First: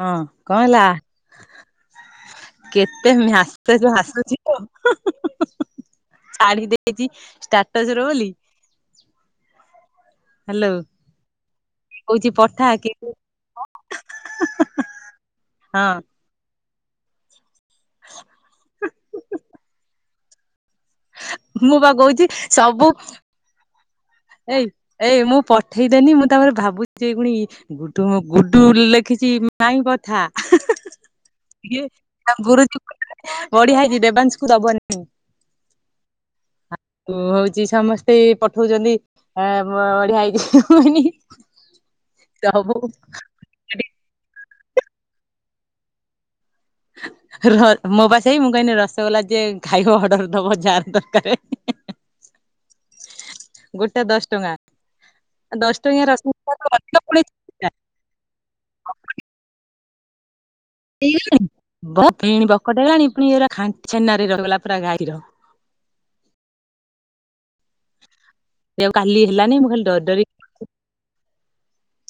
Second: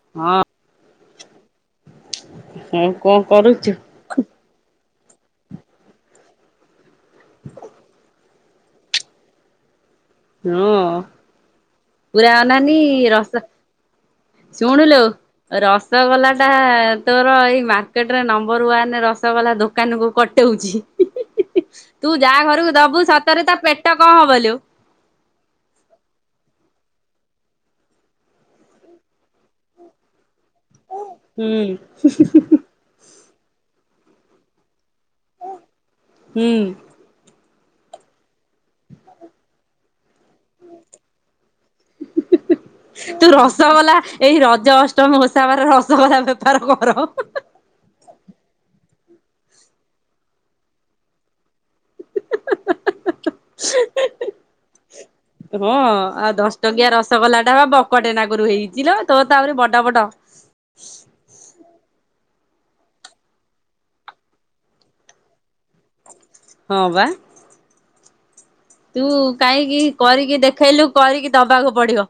ହଁ କଣ ହେଲା। ଆଉ କେତେ କଣ କରୁଛୁ? ମ୍ୟାସ୍ତେଜ ଆସୁଛି ତ [inaudible] ଛାଡି ଦେଇଛି ଷ୍ଟାଟସ ର ବୋଲି ହ୍ୟାଲୋ ହଁ କହୁଛି ପୁରୁରା ପଠା ଅନାନି କି ରସ ଶୁଣିଲୁ ହଁ ରସଗୋଲା ଟା ତୋର ଏଇ ମାର୍କେଟରେ ନମ୍ବର ୱାନ ରସଗୋଲା ଦୋକାନ କୁ କଟଉଛି ମୁଁ ବା ତୁ କହୁଛି ଯାହା ଘରକୁ ସବୁ ଦବୁ ସତରେ ତା ପେଟ କଣ ହବ ଲୋ। ଏଇ ଏଇ ମୁଁ ପଠେଇଦେନି ମୁଁ ତାପରେ ଭାବୁଛି ଏଇ ପୁଣି ଗୁଡୁ ଗୁଡୁ ଲେଖିଛି ମାଇଁ କଥା ହୁଁ ଗରୁ ଚ ବଢିଆାଇ ଯ ଦେବାଞ୍ଚୁକୁ ଦେବନି ହୁଁ ମୁଁ ହଉଛି ସମସ୍ତେ [unintelligible] ହଁ ମୁ ବଡିିଆ ତୁ [unintelligible] ରସଗୋଲା ଏଇ ରଜ ଅଷ୍ଟମୀ ଓସାବାର ରସଗୋଲା ବେପାର କର। ମୋ ପା ସେଇ ମୁଁ କହନି ରସଗୋଲା ଯ ଖାଇବା ଅର୍ଡର ଦବ ଯାହାର ଦରକାର। [inaudible] ଗୋଟେ ଦଶ ଟଙ୍କା ହଁ ଦଶ ଟଙ୍କିଆ ଆଉ ଦଶ ରସଗୋଲା ଟକିଆ ଅଧିକ ପୁଣି ରସଗୋଲା ସେ ବା ବକଟେ ନାଗରୁ ହେଇଥିଲ ତୋ ତାହୁରି ବଡ ବଡ ହେଇଗଲାଣି [unintelligible] ହେଲାଣି ପୁଣି [unintelligible] ଛେନାରେ ରହିଗଲା ପୁରା ଗାଈର। ହଁ ବା। ସେଇଆକୁ ତୁ କାଲି ହେଲାନି ମୁଁ କାହିଁକି ଖାଲି ଡରି ଡରି କରିକି ଦେଖେଇଲୁ କରିକି ଦବାକୁ ପଡିବ।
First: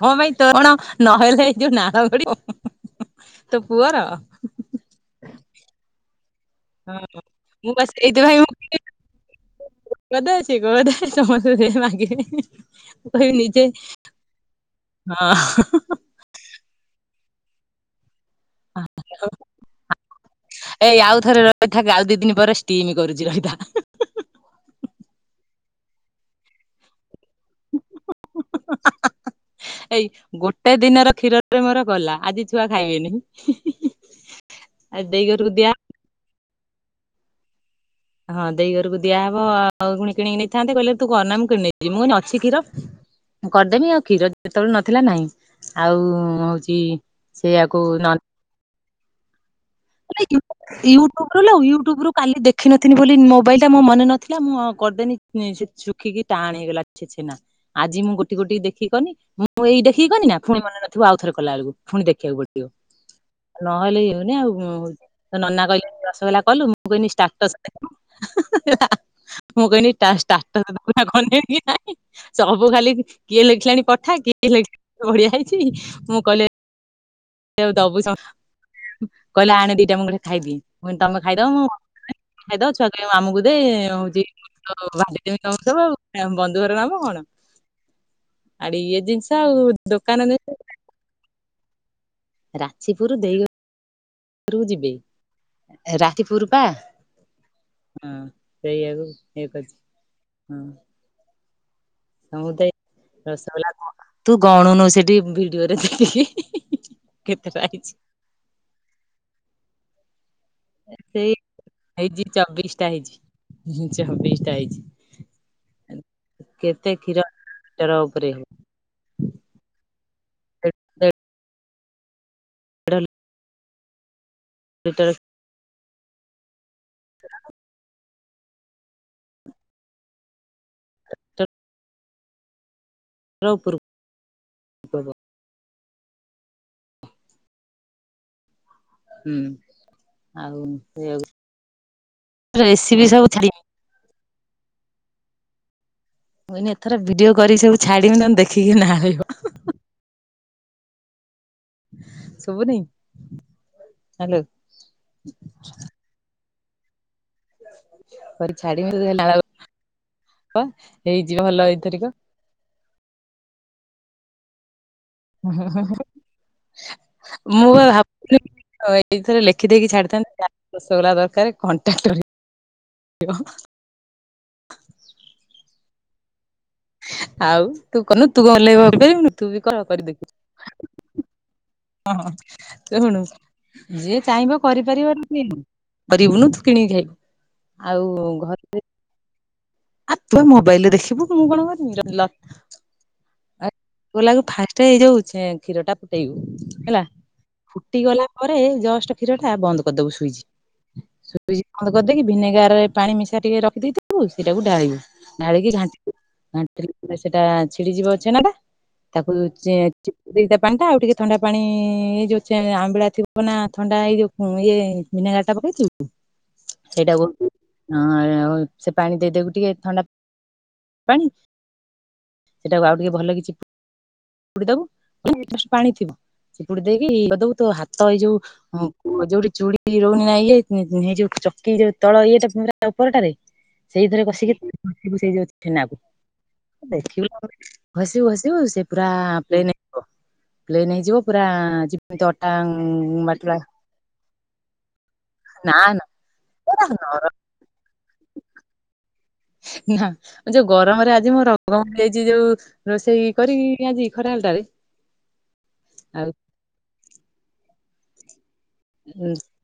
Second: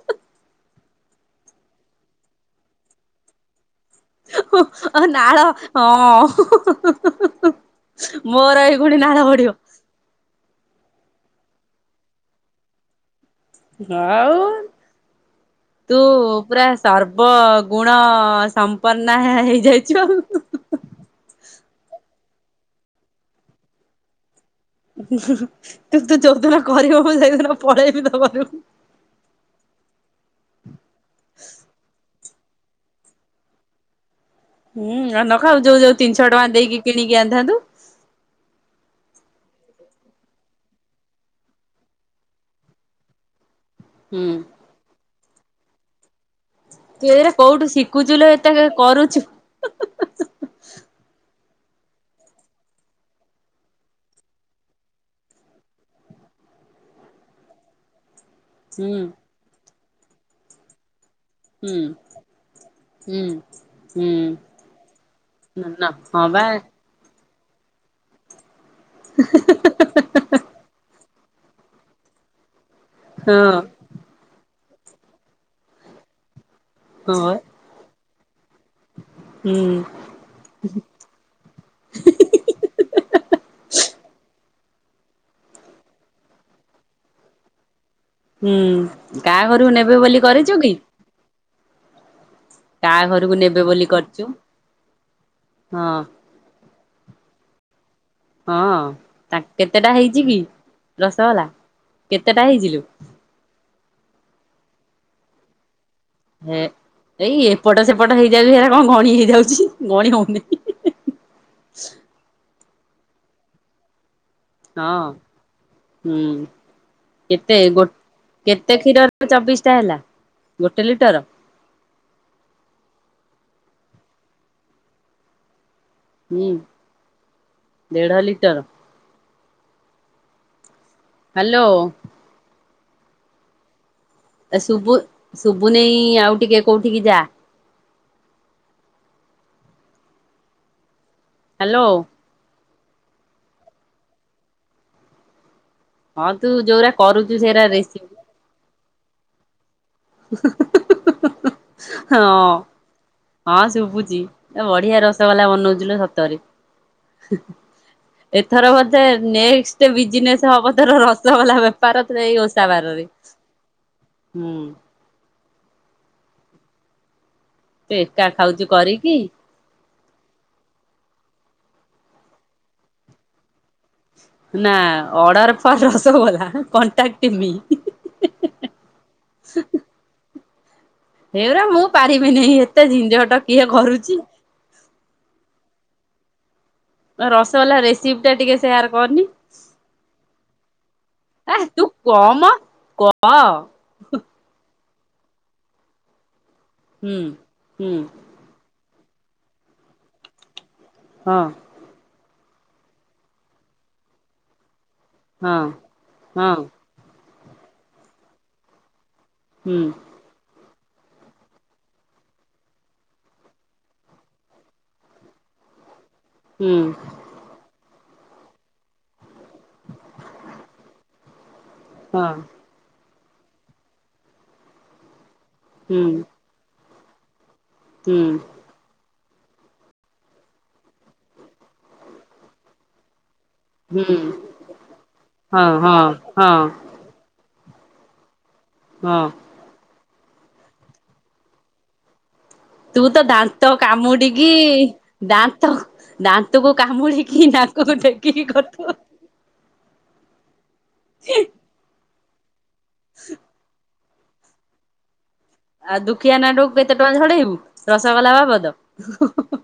କଣ ପାଇଁ ତୋ କଣ ନହେଲେ ଏ ଯୋଉ ନାଳ ଗୁଡିବ ତୋ ପୁଅର। ନାଳ ହଁ। ହଁ ମୁଁ ବା ସେଇଥିପାଇଁ ମୁଁ ମୋର ଏଇ ଭଳି ନାଳ ପଡିବ। [unintelligible] ଆଉ ହଁ ତୁ ପୁରା ସର୍ବଗୁଣ ସମ୍ପନ୍ନ ହେଇଯାଇଚୁ। ହେଇ ଏଇ ଆଉ ଥରେ ରହିଥାକ ଆଉ ଦିଇଦିନ ପରେ ଷ୍ଟିମ କରୁଛି ରହିଥା। ତୁ ତ ଯୋଉଦିନ କରିବ ମୁଁ ସେଇଦିନ ପଳେଇବି ତୋ ଘରକୁ। ଏଇ ଗୋଟେ ଦିନର କ୍ଷୀର [unintelligible] ମୋର ଗଲା ଆଜି ଛୁଆ ଖାଇବେନି। ହୁଁ ଆଜି ଆଉ ଦେଇ ଘରକୁ ନଖାଉ ଦିଆ ଯୋଉ ଯୋଉ ତିନିଶହ ଟଙ୍କା ଦେଇକି କିଣିକି ଆଣିଥାନ୍ତୁ। ହଁ ଦେଇ ଘରକୁ ଦିଆହବ ଆଉ କିଣି କିଣି ନେଇଥାନ୍ତେ କହିଲେ ତୁ କରନା ମୁଁ କିଣି ନେଇିବି ମୁଁ କହିଲି ଅଛି କ୍ଷୀର। ହ କରିଦେମି ଆଉ କ୍ଷୀର ଯେତେବେଳେ ନଥିଲା ନାହିଁ, ଆଉ ତୁ ଏରା କୋଉଠୁ ସେଇଆକୁ ଶିଖୁଛୁ ଏତେ ବପୁଚୁ। ୟୁଟୁବ ରୁ ୟୁଟୁବ ଲୋ କା ଇଉଟ୍ୟୁବ୍ [unintelligible] ରଖିନଥିଲି ବୋଲି ମୋବାଇଲଟା ମୋ ମନେ ନଥିଲା ମୁଁ କରିଦେନି ସେ ସୁଖିକି ଟାଣ ହେଇଗଲା। ଆଜି ମୁଁ ଗୋଟେ ଗୋଟେ ଦେଖି ହୁଁ କନି ମୁଁ ଏଇ ଦେଖିକି କନି ନା ପୁଣି ମନ [unintelligible] ଥିବ ଆଉଥରେ କଲା ବେଳକୁ ହୁଁ ପୁଣି ଦେଖିବାକୁ ପଡିବ। ହୁଁ ନହେଲେ [unintelligible] ହଉନି ହୁଁ। ଆଉ ନନା ନା କହିଲେ ହଁ ରସଗଲା ବା କଲୁ? ମୁଁ କହିନି ଷ୍ଟାଟସ୍ ଦେଖ ମୁଁ କହିଲି ଷ୍ଟା [unintelligible] [unintelligible] କି ନାଇଁ ସବୁ ଖାଲି ହଁ କିଏ ଲେଖିଲାଣି ପଠା କିଏ [unintelligible] ବଢିଆ ହେଇଛି ମୁଁ କଲେ ହଁ। ଦବୁ କହିଲା ହୁଁ ଆଣେ ଦିଟା ମୁଁ ଖାଇବି ତମେ ଖାଇଦବ ମୁଁ [unintelligible] ଛୁଆ କହିବେ ମାମୁଁ କୁ ଦେ [unintelligible] [unintelligible] ବନ୍ଧୁ ଘରେ [unintelligible] ହୁଁ କାହା ଆଉ ଘରକୁ ନେବେ ଦୋକାନ ବୋଲି କରିଛୁ ଜିନିଷ କି? କାହା ଘରକୁ ନେବେ ବୋଲି [unintelligible] କୁ ଯିବି ହଁ ରାତି ପୂରୁ ପା। ହଁ ସେଇଆକୁ ତା ଇଏ କରିଛି କେତେଟା ହେଇଛି କି ହଁ ରସଗୋଲା କେତେଟା ତମକୁ ତ ହେଇଚି? ରସଗୋଲା ତୁ ଗଣୁନୁ ସେଠି ଭିଡିଓ ରେ ଦେଖିକି। ହେ ଏଇ କେତେଟା ଏପଟ ହେଇଛି ସେପଟ ହେଇଯାଉଛି ହେରା କଣ ଗଣି ହେଇଯାଉଛି ଗଣ ହଉନି। ସେଇ ହେଇଛି ଚବିଶଟା ହେଇଛି ଚବିଶଟା ହଁ। ହେଇଛି। ହୁଁ କେତେ କ୍ଷୀର କେତେ ଗୋ ଲିଟର ଉପରେ କେତେ କ୍ଷୀର ଚବିଶ ଟା ହେଲା ହେବ ଗୋଟେ ଲିଟର? [unintelligible] [unintelligible] ହୁଁ, [inaudible] ଦେଢ଼ ଲିଟର, ହାଲୋ, ଡ୍ର ଉପୁରୁ, ଏ ଶୁବୁ, ଶୁଭୁନେଇ ଆଉ ଟିକେ କୋଉଠିକି ଯା। ହୁଁ, ଆଉ ସେଇଆଉ। ହାଲୋ, ରେସିପି ସବୁ ଛାଡି। ହଁ ତୁ ମୁୁଏଇନେ ଯୋଉରା ଏଥର ଭିଡିଓ କରୁଛୁ ସେରା କରିକି ସବୁ ରେସିପି ଛାଡିବି, ତେ ଦେଖିକି ନାଳେଇବ। ହଁ ଶୁଭୁନି ହଁ ଶୁଭୁଛି। ହ୍ୟାଲୋ ତ ବଢିଆ ରସଗୋଲା ବନଉଥିଲୁ ସତରେ। କରି ଏଥର ବୋଧେ ଛାଡିବି ନାଳ ନେକ୍ସଟ ବିଜନେସ ହବ ଏଥର ହେଇଯିବ ଭଲ ରସଗୋଲା ଏଇଥରିକ ବେପାର ତ ଏଇ ଓଷା ବାରରେ। ହୁଁ, ମୁଁ ଆଉ ତୁ ଏକା ଭାବି ଖାଉଛୁ କରିକି। ଏଇଥିରେ ଲେ ସେ ଦେଇକି ଛାଡ଼ିଥାନ୍ତା, ରଷଗୋଲା ଦରକାର କଣ୍ଟାକ୍ଟ। ନା order for rasgulla contact, me. ଆଉ ତୁ କଲୂ ତୁ ଭଲେଇଗି ତୁ ଭାବେ କଣ କରିଦେଖୁ। ହେଇରା ମୁଁ ପାରିବିନି ଏତେଝିଞ୍ଜଟ କିଏ କରୁଛି? କରିପାରିବନି କି କରିବୁନୁ ତୁ କିଣିକି ଖାଇବୁ। ରସଗୋଲା ରେସିପି ଟା ଆଉ ଘରେ, [unintelligible] ଆ ତୁ ମୋବାଇଲରେ ଦେଖିବୁ ମୁଁ ଆ କଣ ତୁ କର ନି। କମ [unintelligible] କ ଫାଷ୍ଟରେ ହେଇ ଯାଉଛି କ୍ଷୀର ଟା ଫୁଟେଇବୁ, ହେଲା ହୁଁ ହୁଁ ଫୁଟିଗଲା ପରେ ଜଷ୍ଟ କ୍ଷୀର ଟା ବନ୍ଦ କରିଦବୁ ସୁଇଚ ହଁ ସୁଇଚ ବନ୍ଦ କରିଦେଇକି, ଭିନେଗାର ରେ ପାଣି ମିଶା ଟିକେ ରଖିଦେଇଥିବୁ ସେଇଟାକୁ ଢାଳିବୁ। ହଁ ଢାଳିକି ଘାଣ୍ଟିଦବୁ ହଁ ଘାଣ୍ଟିଦେଲେ ସେଟା ଛିଡିଯିବ ଛେନାଟା। ତାକୁ, ଯେ ହୁଁ [unintelligible] ଦିଟା ପାଣି ଟା ଆଉ ଟିକେ ଥଣ୍ଡା ପାଣି--ଏ ଯୋଉ ଆମ୍ବିଳା ଥିବ ନା ଥଣ୍ଡା ଏଇ ଯୋଉ ଇଏ, ଭିନେଗାର ଟା ପକେଇଛୁ। ହୁଁ, [unintelligible] ସେ ପାଣି ଦେଇଦବୁ ଟିକେ ଥଣ୍ଡା ପାଣି। ହଁ, ସେଟାକୁ ଆଉ ଟିକେ ଭଲେଇ କି ଛି ଦବୁ ପାଣି ହୁଁ ଥିବ, ଚିପୁଡି ଦେଇକିଦବୁ ତୁ ହାତ ହୁଁ ଏଇ ଯୋଉ, ଯୋଉଠି ଚୁଡ଼ି ରହୁନି ନା ଇଏଇ ଏଯୋଉ ଚକି ଯୋଉ ତଳ ଇଏଟା ଉପରଟାରେ। ହୁଁ ସେଇଥରେ କସିକି ସେଇଯୋଉ ହଁ ଠେନାକୁ ହଁ ହଁ ଦେଖିବୁ। ହସିବୁ ହସିବୁ ସେ ପୁରା ହଁ ପ୍ଇନେ। ପ୍ପ୍ଲେଇନ ହେଇଯିବ ପୁରା ଯିତି ଅଟାଙ୍ଗ, ତୁ ତ ଦାନ୍ତ କାମୁଡିକି, ଦାନ୍ତ ନା ନା ଦାନ୍ତକୁ ପୁରା ନରମ କାମୁଡିକି ନାକକୁ ଡେକିକି କରଥୁ। ନା ଯୋଉ ଗରମରେ ଆଜି ମୁଁ ରଙ୍ଗ ମିଯାଇଛି ଯୋଉ, ରୋଷେଇ କରିକି ଆଜି ଖରା ହେଲଟାରେ। ଆଉ ଦୁଖିଆନାଟୁ କେତେ ଟଙ୍କା ଝଡେଇବୁ ରସଗୋଲା ବାବଦ,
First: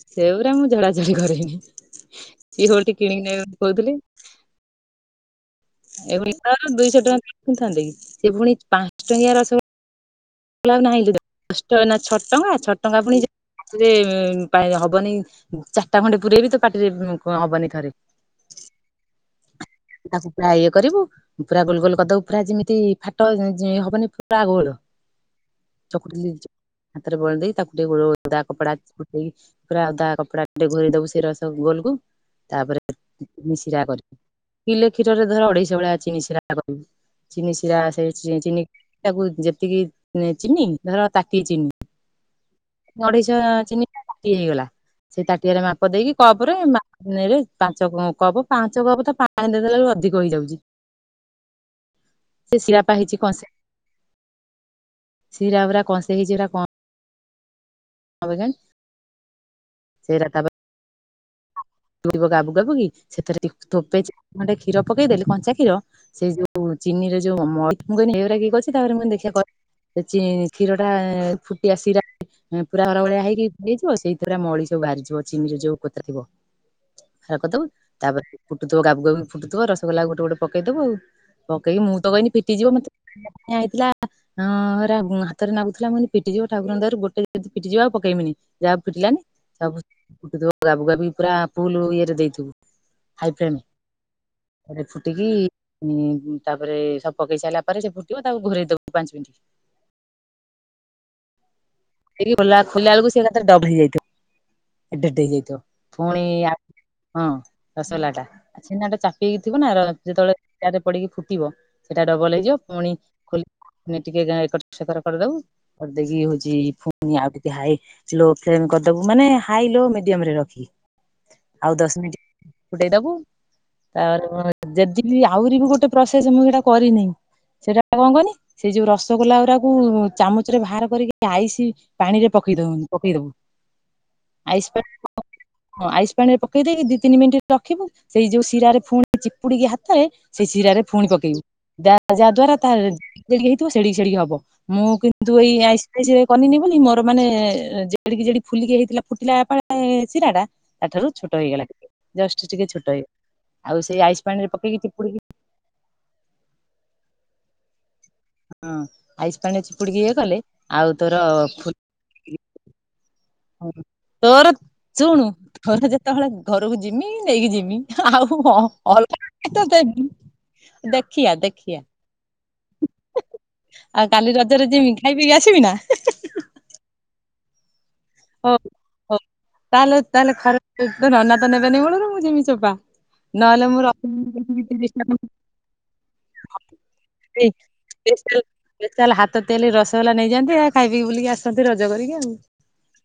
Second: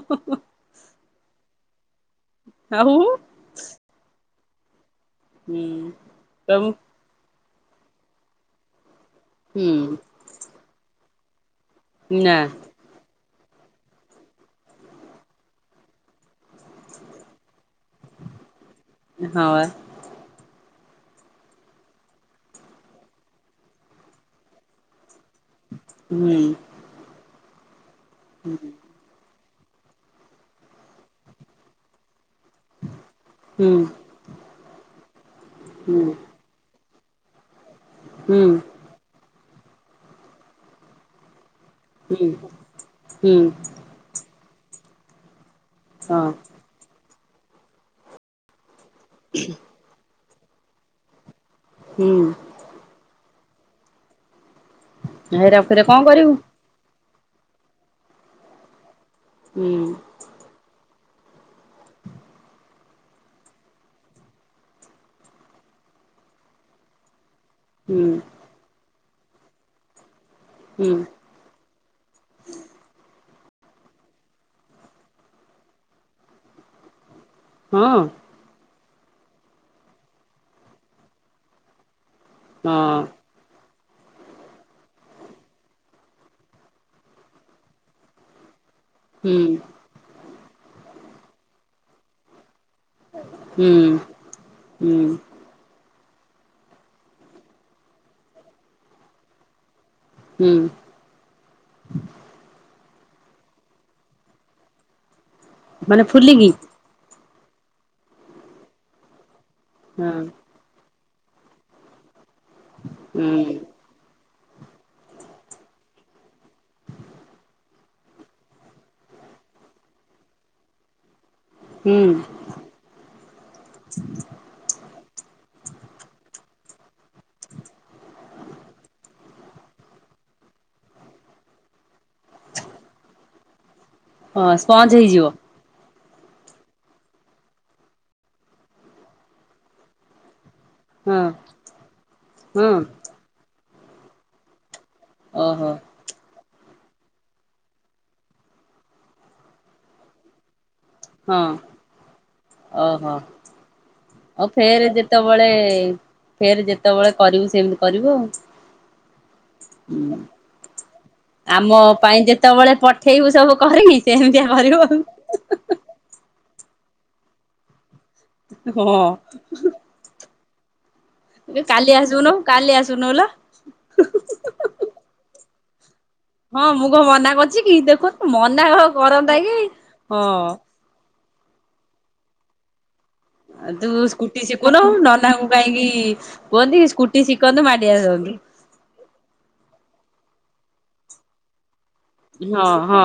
ସେଗୁରା ମୁଁ ଝଡାଝଡି କରେନି ସିଏ ଆଉ ଓଲଟି କିଣିକି ନେବେ ବୋଲି କହୁଥିଲେ। ହୁଁ ଏଭୁଣି ତ କବୁ ଦୁଇଶହ ଟଙ୍କାଖୁଥାନ୍ତେ କି ସେଭୁଣି ପାଞ୍ଚ ଟଙ୍କିଆ ର [unintelligible] ହୁଁ। ପାଞ୍ଚ ଟଙ୍କା ଆଉ ନାହିଁ କିଲୋ ଛଅ ନା ଟଙ୍କା ଛଅ ଟଙ୍କା ପୁଣି ପାରେ ହବନି ଚାରିଟା ଖଣ୍ଡେ ପୁରେଇଲେ ବି ତ ପାଟିରେ ହବନି ଥରେ। ହଁ ବା। ତାକୁ ପୁରା ଇଏ କରିବୁ ପୁରା ଗୋଲ ଗୋଲ କରିଦବୁ ପୁରା ଯେମିତି ଫାଟ ହବନି ପୁରା ଗୋଲ। ଚକୁଳି ହୁଁ। ହାତରେ ଗୋଲାନ୍ତି ତାକୁ ଟିକେ ଗୋଳେଇ ଗୋଳେଇ ହୁଁ କପଡା ଦେଇ ପୁରା ଓଦା କପଡା ଟିକେ ଗୋଡେଇ ଦବୁ ସେ ରା ଗୋଲ କୁ। ତାପରେ ହୁଁ ଶିରା କରିବୁ କିଲେ କ୍ଷୀରରେ ଧର ଅଢେଇଶ ଭଳିଆ ଚିନି ଶିରା ଚିନି ଶିରା ଆ ସେ ହୁଁ ଚିନି ତାକୁ ଯେତିକି ଚିନି ଧର ତାଟିଏ ଚିନି ହୁଁ। ନଢେଇଶ ହୁଁ ଚିନି ତାଟିଆଏ ହେଇଗଲା ସେଇ ତାଟିଆରେ ମାପ ଦେଇକି ହଁ କପରେ ନରେ ପାଞ୍ଚ କପ ପାଞ୍ଚ କପ୍ ତ ପାଣି ଦେଇଦେଲେ ଅଧିକ ହେଇଯାଉଛି। ହୁଁ। ସେ ଶିରା ପା ହେଇଛି କଂସେ ହେରା ଶିରା ଫେରେ ପୁରା କଣ କଂସେ କରିବୁ ହେଇଛି ହେରା କ ଆଗନ୍ [unintelligible] ହୁଁ। ସେରା ତା ପରେ ଫୁଟିବ ଗାବୁ ଗାବୁ କି ସେଥିରେ ଥୋପେ ଖଣ୍ଡେ କ୍ଷୀର ପକେଇଦେଲୁ କଞ୍ଚା କ୍ଷୀର ସେ ଯୋଉ ଚିନି ର ଯୋଉ ମ ମୁଁ ହୁଁ କହିଲି ଏଗୁରା କିଏ କରିଛି ତାପରେ ମୁଁ ଦେଖିବା କରିବି କ୍ଷୀର ଟା ହୁଁ ଆ ଶିରା ପୁରା ହର ଭଳିଆ ହେଇଯିବ ସେଇଥିରେ ମଳି ସବୁ ବାହାରିଯିବ ଚିନିରେ ଯୋଉ କରିଦବ ହଁ ହଁ। ତାପରେ ଫୁଟୁଥିବ ଗାବୁ ଗାବୁ କି ଫୁଟୁଥିବ ରସଗୋଲା ଗୋଟେ ଗୋଟ ପକେଇଦବୁ ଆଉ ପକେଇକି ମୁଁ ତ କହିନି ଫିଟିଯିବ ମତେ ହେଇଥିଲା। ହଁ ହାତ ରେ ନାଗୁଥିଲା ମୁଁ ପିଟିଯିବ ଠାକୁରଙ୍କ ଦୟାରୁ ଗୋଟେ ବି ଯଦି ପିଟିଯିବ ଆଉ ପକେଇବିନି ଯାହା ହଉ ପିଟିଲାନି। ହୁଁ। ଫୁଟୁଥିବ ଗାବୁ ଗାବୁ କି ପୁରା ଫୁଲ ଇଏରେ ଦେଇଥିବୁ। ହାଇ ହୁଁ ଫେମ ରେ ହୁଁ ଫୁଟିକି ତାପରେ ସବୁ ପକେଇ ସାରିଲା ପରେ ସେ ଫୁଟିବ ତାକୁ ଘରେଇ ଦବୁ ପାଞ୍ଚ ମିନିଟ। ହୁଁ। ଖୋଲା ଖୋଲିଲା ବେଳକୁ ସେ ଏକାଥରେ ଡବଲ ହେଇଯାଇଥିବ। ଏଡ଼େ ଏଡ଼େ ହେଇ ଯାଇଥିବ ମାନେ ପୁଣି ଫୁଲିକି ହଁ ରସଗୋଲା ଟା ଛେନାଟା ଚା କି ଥିବ ନା ହଁ ଯେତେବେଳେ ଶିରା ପଡିକି ଫୁଟିବ ସେଇଟା ଡବଲ ହେଇଯିବ ପୁଣି ହୁଁ ଖୋ ଟିକେ ଏକର ସେକର କରିଦବୁ କରିଦେଇକି ହଉଛି ପୁଣି ଆଉ ଟିକେ ହାଇ ଲୋ ଫେମ କରିଦବୁ ମାନେ ହାଇ ଲୋ ମିଡିୟମ ରେ ରଖି ଆଉ ଦଶ ହୁଁ। ମିନିଟ ଫୁଟେଇ ଦବୁ। ତାପରେ ଯଦିି ଆହୁରି ବି ଗୋଟେ ପ୍ରୋସେସ ମୁଁ ସେଇଟା କରିନି ସେଟା କଣ କହନି? ସେଇ ଯୋଉ ରସଗୋଲା ଗୁଡାକୁ ଚାମଚ ରେ ବାହାର କରିକି ଆଇସି ପାଣିରେ ପକେଇଦବୁନି ପକେଇଦବୁ ହଁ ଆଇସ ସ୍ପଞ୍ଜ ହେଇଯିବ। ହଁ ଆଇସ ପାଣି ରେ ପକେଇ ଦେଇକି ଦି ତିନି ମିନିଟ ରଖିବୁ ସେଇ ଯୋଉ ଶିରାରେ ପୁଣି ଚିପୁଡିକି ହାତରେ ସେ ଶିରାରେ ପୁଣି ହଁ ପକେଇବୁ ଯାହା ଦ୍ଵାରା ହଁ ଯେଡ଼ିକି ହେଇଥିବ ସେଡିକି ସେଡିକି ହବ ମୁଁ କି ମୁଁ ଏଇ ଓହୋ ଆଇସ ଫାଇସ କରିନି ବୋଲି ମୋର ମାନେ ଯେଡିକି ଯେଡ଼ିକି ଫୁଲିକି ହେଇଥିଲା ଫୁଟିଲା ପୁଣି ଶିରା ଟା ତା ଠାରୁ ଛୋଟ ହଁ ହେଇଗଲା ଟିକେ ଜଷ୍ଟ ଟିକେ ଛୋଟ ଓହୋ ହେଇଗଲା ଆଉ ସେଇ ଆଇସ ପାଣି ରେ ପକେଇକି ଚିପୁଡ଼ିକି ସବୁବେଳେ ଯେତେବେଳେ ଫେରେ ଯେତେବେଳେ କରିବୁ ସେମିତି କରିବୁ ଆଉ। ହଁ ଆଇସ ପାଣି ଚିପୁଡିକି ଇଏ କଲେ ଆଉ ତୋର ଆମ ପାଇଁ ଯେତେବେଳେ ପଠେଇବୁ ସବୁ କରିକି ସେମିତିଆ କରିବୁ ଆ ଘର ଯେତେବେଳେ ଘରକୁ ଯିମି ନେଇକି ଜିମି ଆଉ ଅଲଗା ହଁ କେତ ଦେବି। ଦେଖିଆ। ଏ କାଲି ଆସୁନ କାଲି ଆସୁନୁ ଲୋ ଆଉ କାଲି ରଜରେ ଯିମି ଖାଇ ପିଇକି ଆସିବି ନା। ହଁ ମୁଁ କଣ ମନା କରୁଛି କି ଦେଖନ୍ତୁ ହଉ ମନା କ ହଉ କରନ୍ତା କି। ତାହେଲେ ତାହେଲେ ହଁ ଖରାପ ତୋ ନନା ତ ନେବେନି ମୁଳରୁ ମୁଁ ଜିମି ଚୋପା। ନହେଲେ ଆ ମୁଁ ତୁ ସ୍କୁଟି ଶିଖୁନୁ ନନାଙ୍କୁ କାହିଁକି? କୁହନ୍ତି କି ସ୍କୁଟି ଶିଖନ୍ତୁ ମାଡି ଆସନ୍ତୁ। ଯେତେହେଲେ ହାତ ତେଲି ରସଗୋଲା ନେଇଯାନ୍ତି ଖାଇ ପିଇକି ବୁଲିକ ଆସନ୍ତି ରଜ କରିକି ଆଉ। ହଁ ହଁ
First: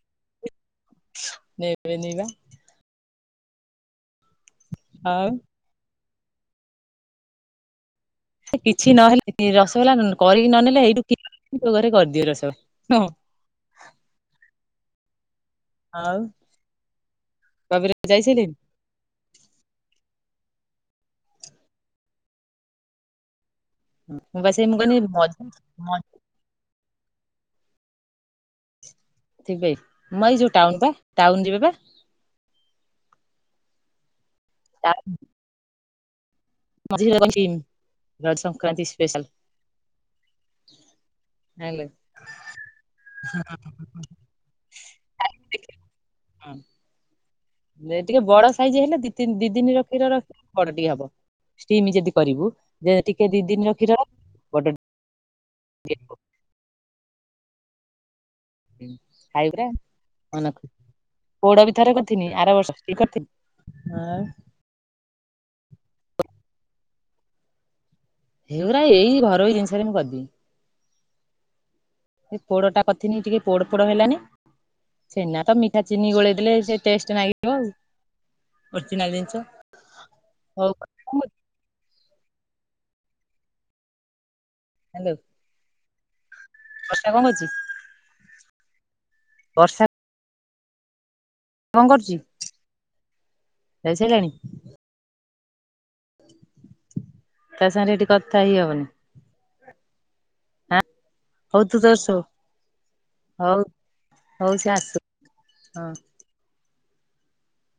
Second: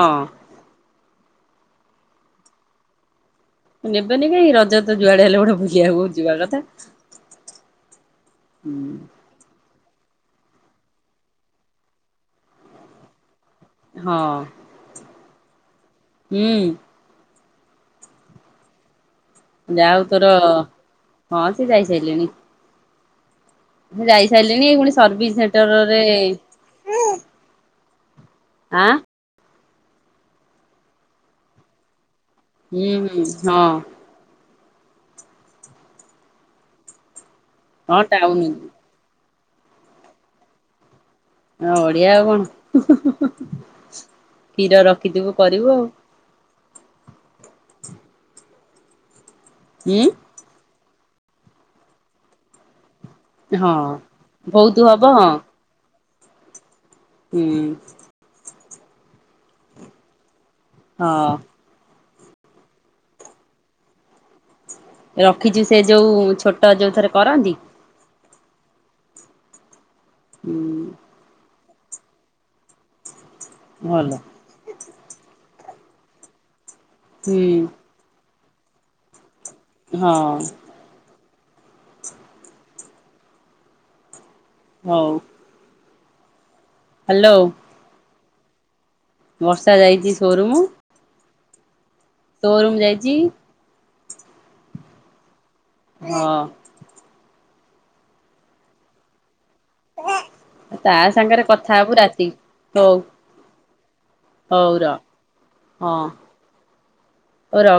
ନେବେନି ବା - ନେବନି କାଇଁ ରଜ ତ ଯୁଆଡେ ଆଉ ହେଲେ ଗୋଟେ ବୁଲିବାକୁ ଯିବା କଥା। କିଛି ହୁଁ ନହେଲେ ରସଗୋଲା କରିକି ନ ନେଲେ ଏଇଠୁ କିଣି ଘରେ କରିଦିଅ ରସ ହଁ। ହଁ ଆଉ ହୁଁ [unintelligible] ଯାଇସାଇଲେଣି। ଯାହା ହଉ ତୋର ହଁ ସିଏ ଯାଇ ସାରିଲେଣି। ମୁଁ ଯାଇ ବା ସେଇ ସାଇଲିଣି ମୁଁ ପୁଣି କହିଲି ସର୍ଭିସ ମଝି ସେଣ୍ଟରରେ [unintelligible] ଆଁ ଥିବେ ମୁଁ ଏଇ ଯୋଉ ଟାଉନ ବା ଟାଉନ ଯିବେ ବା। ହୁଁ ହୁଁ ହଁ। ତା ମଝିରେ ଅଛି ହଁ ଟାଉନ ସଂକ୍ରାନ୍ତି ସ୍ପେଶାଲ। ହ ଜାଣିଲୁ ବଢିଆ ଆଉ କଣ କ୍ଷୀର ରଖିଥିବୁ କରିବୁ ଆଉ। ହଁ ଟିକେ ବଡ ସାଇଜ୍ ହେଲେ ଦି ଦି ଦିନି ଉଁ କ୍ଷୀର ରଖେ ବଡ ଟିକେ ହବ ଷ୍ଟିମ୍ ଯଦି କରିବୁ ଯେ ଟିକେ ଦି ଦିନ ର ଖିର ବହୁତୁ ହବ। [unintelligible] ହୁଁ। ଖାଇ ପୁର ମନେ ହଁ। ପୋଡ ବି ଥରେ କରିଥିଲି ଆର ବର୍ଷକ କରିଥିଲି। ରଖିଛି ସେ ଯୋଉ ଛୋଟ ଯୋଉ ଥରେ କରନ୍ତି। ହେଇଉର ଏଇ ଘରୋଇ ଜିନିଷରେ ମୁଁ କରିଦବି। ହୁଁ ପୋଡ ଟା କଥିନି ଟିକେ ପୋଡ ପୋଡ ଭଲ ହେଲାନି ଛେନା ତ ମିଠା ଚିନି ଗୋଳେଇଦେଲେ ସେ ଟେଷ୍ଟ ହୁଁ ନାଗି [unintelligible] ଜିନିଷ ହଁ ହଉ ହଉ ହ୍ୟାଲୋ ବର୍ଷା କଣ ହ୍ୟାଲୋ କରୁଛି। ବର୍ଷା ଯାଇଛି ସୋରୁମ୍। କଣ କରୁଛି? ତୋରୁମ୍ ଯାଇଛି। ଯାଇ ସାଇଲାନି? ହଁ। ତା ସାଙ୍ଗରେ ଏଠି କଥା ହେଇ ହବନି। ଆଁ ତା ସାଙ୍ଗରେ ହଉ ତୁ କଥା ତୋର ହବୁ ଶୋ ରାତି ହଉ ହଉ ସେ ହଉ ର ଆସୁ ହଁ ଓ ର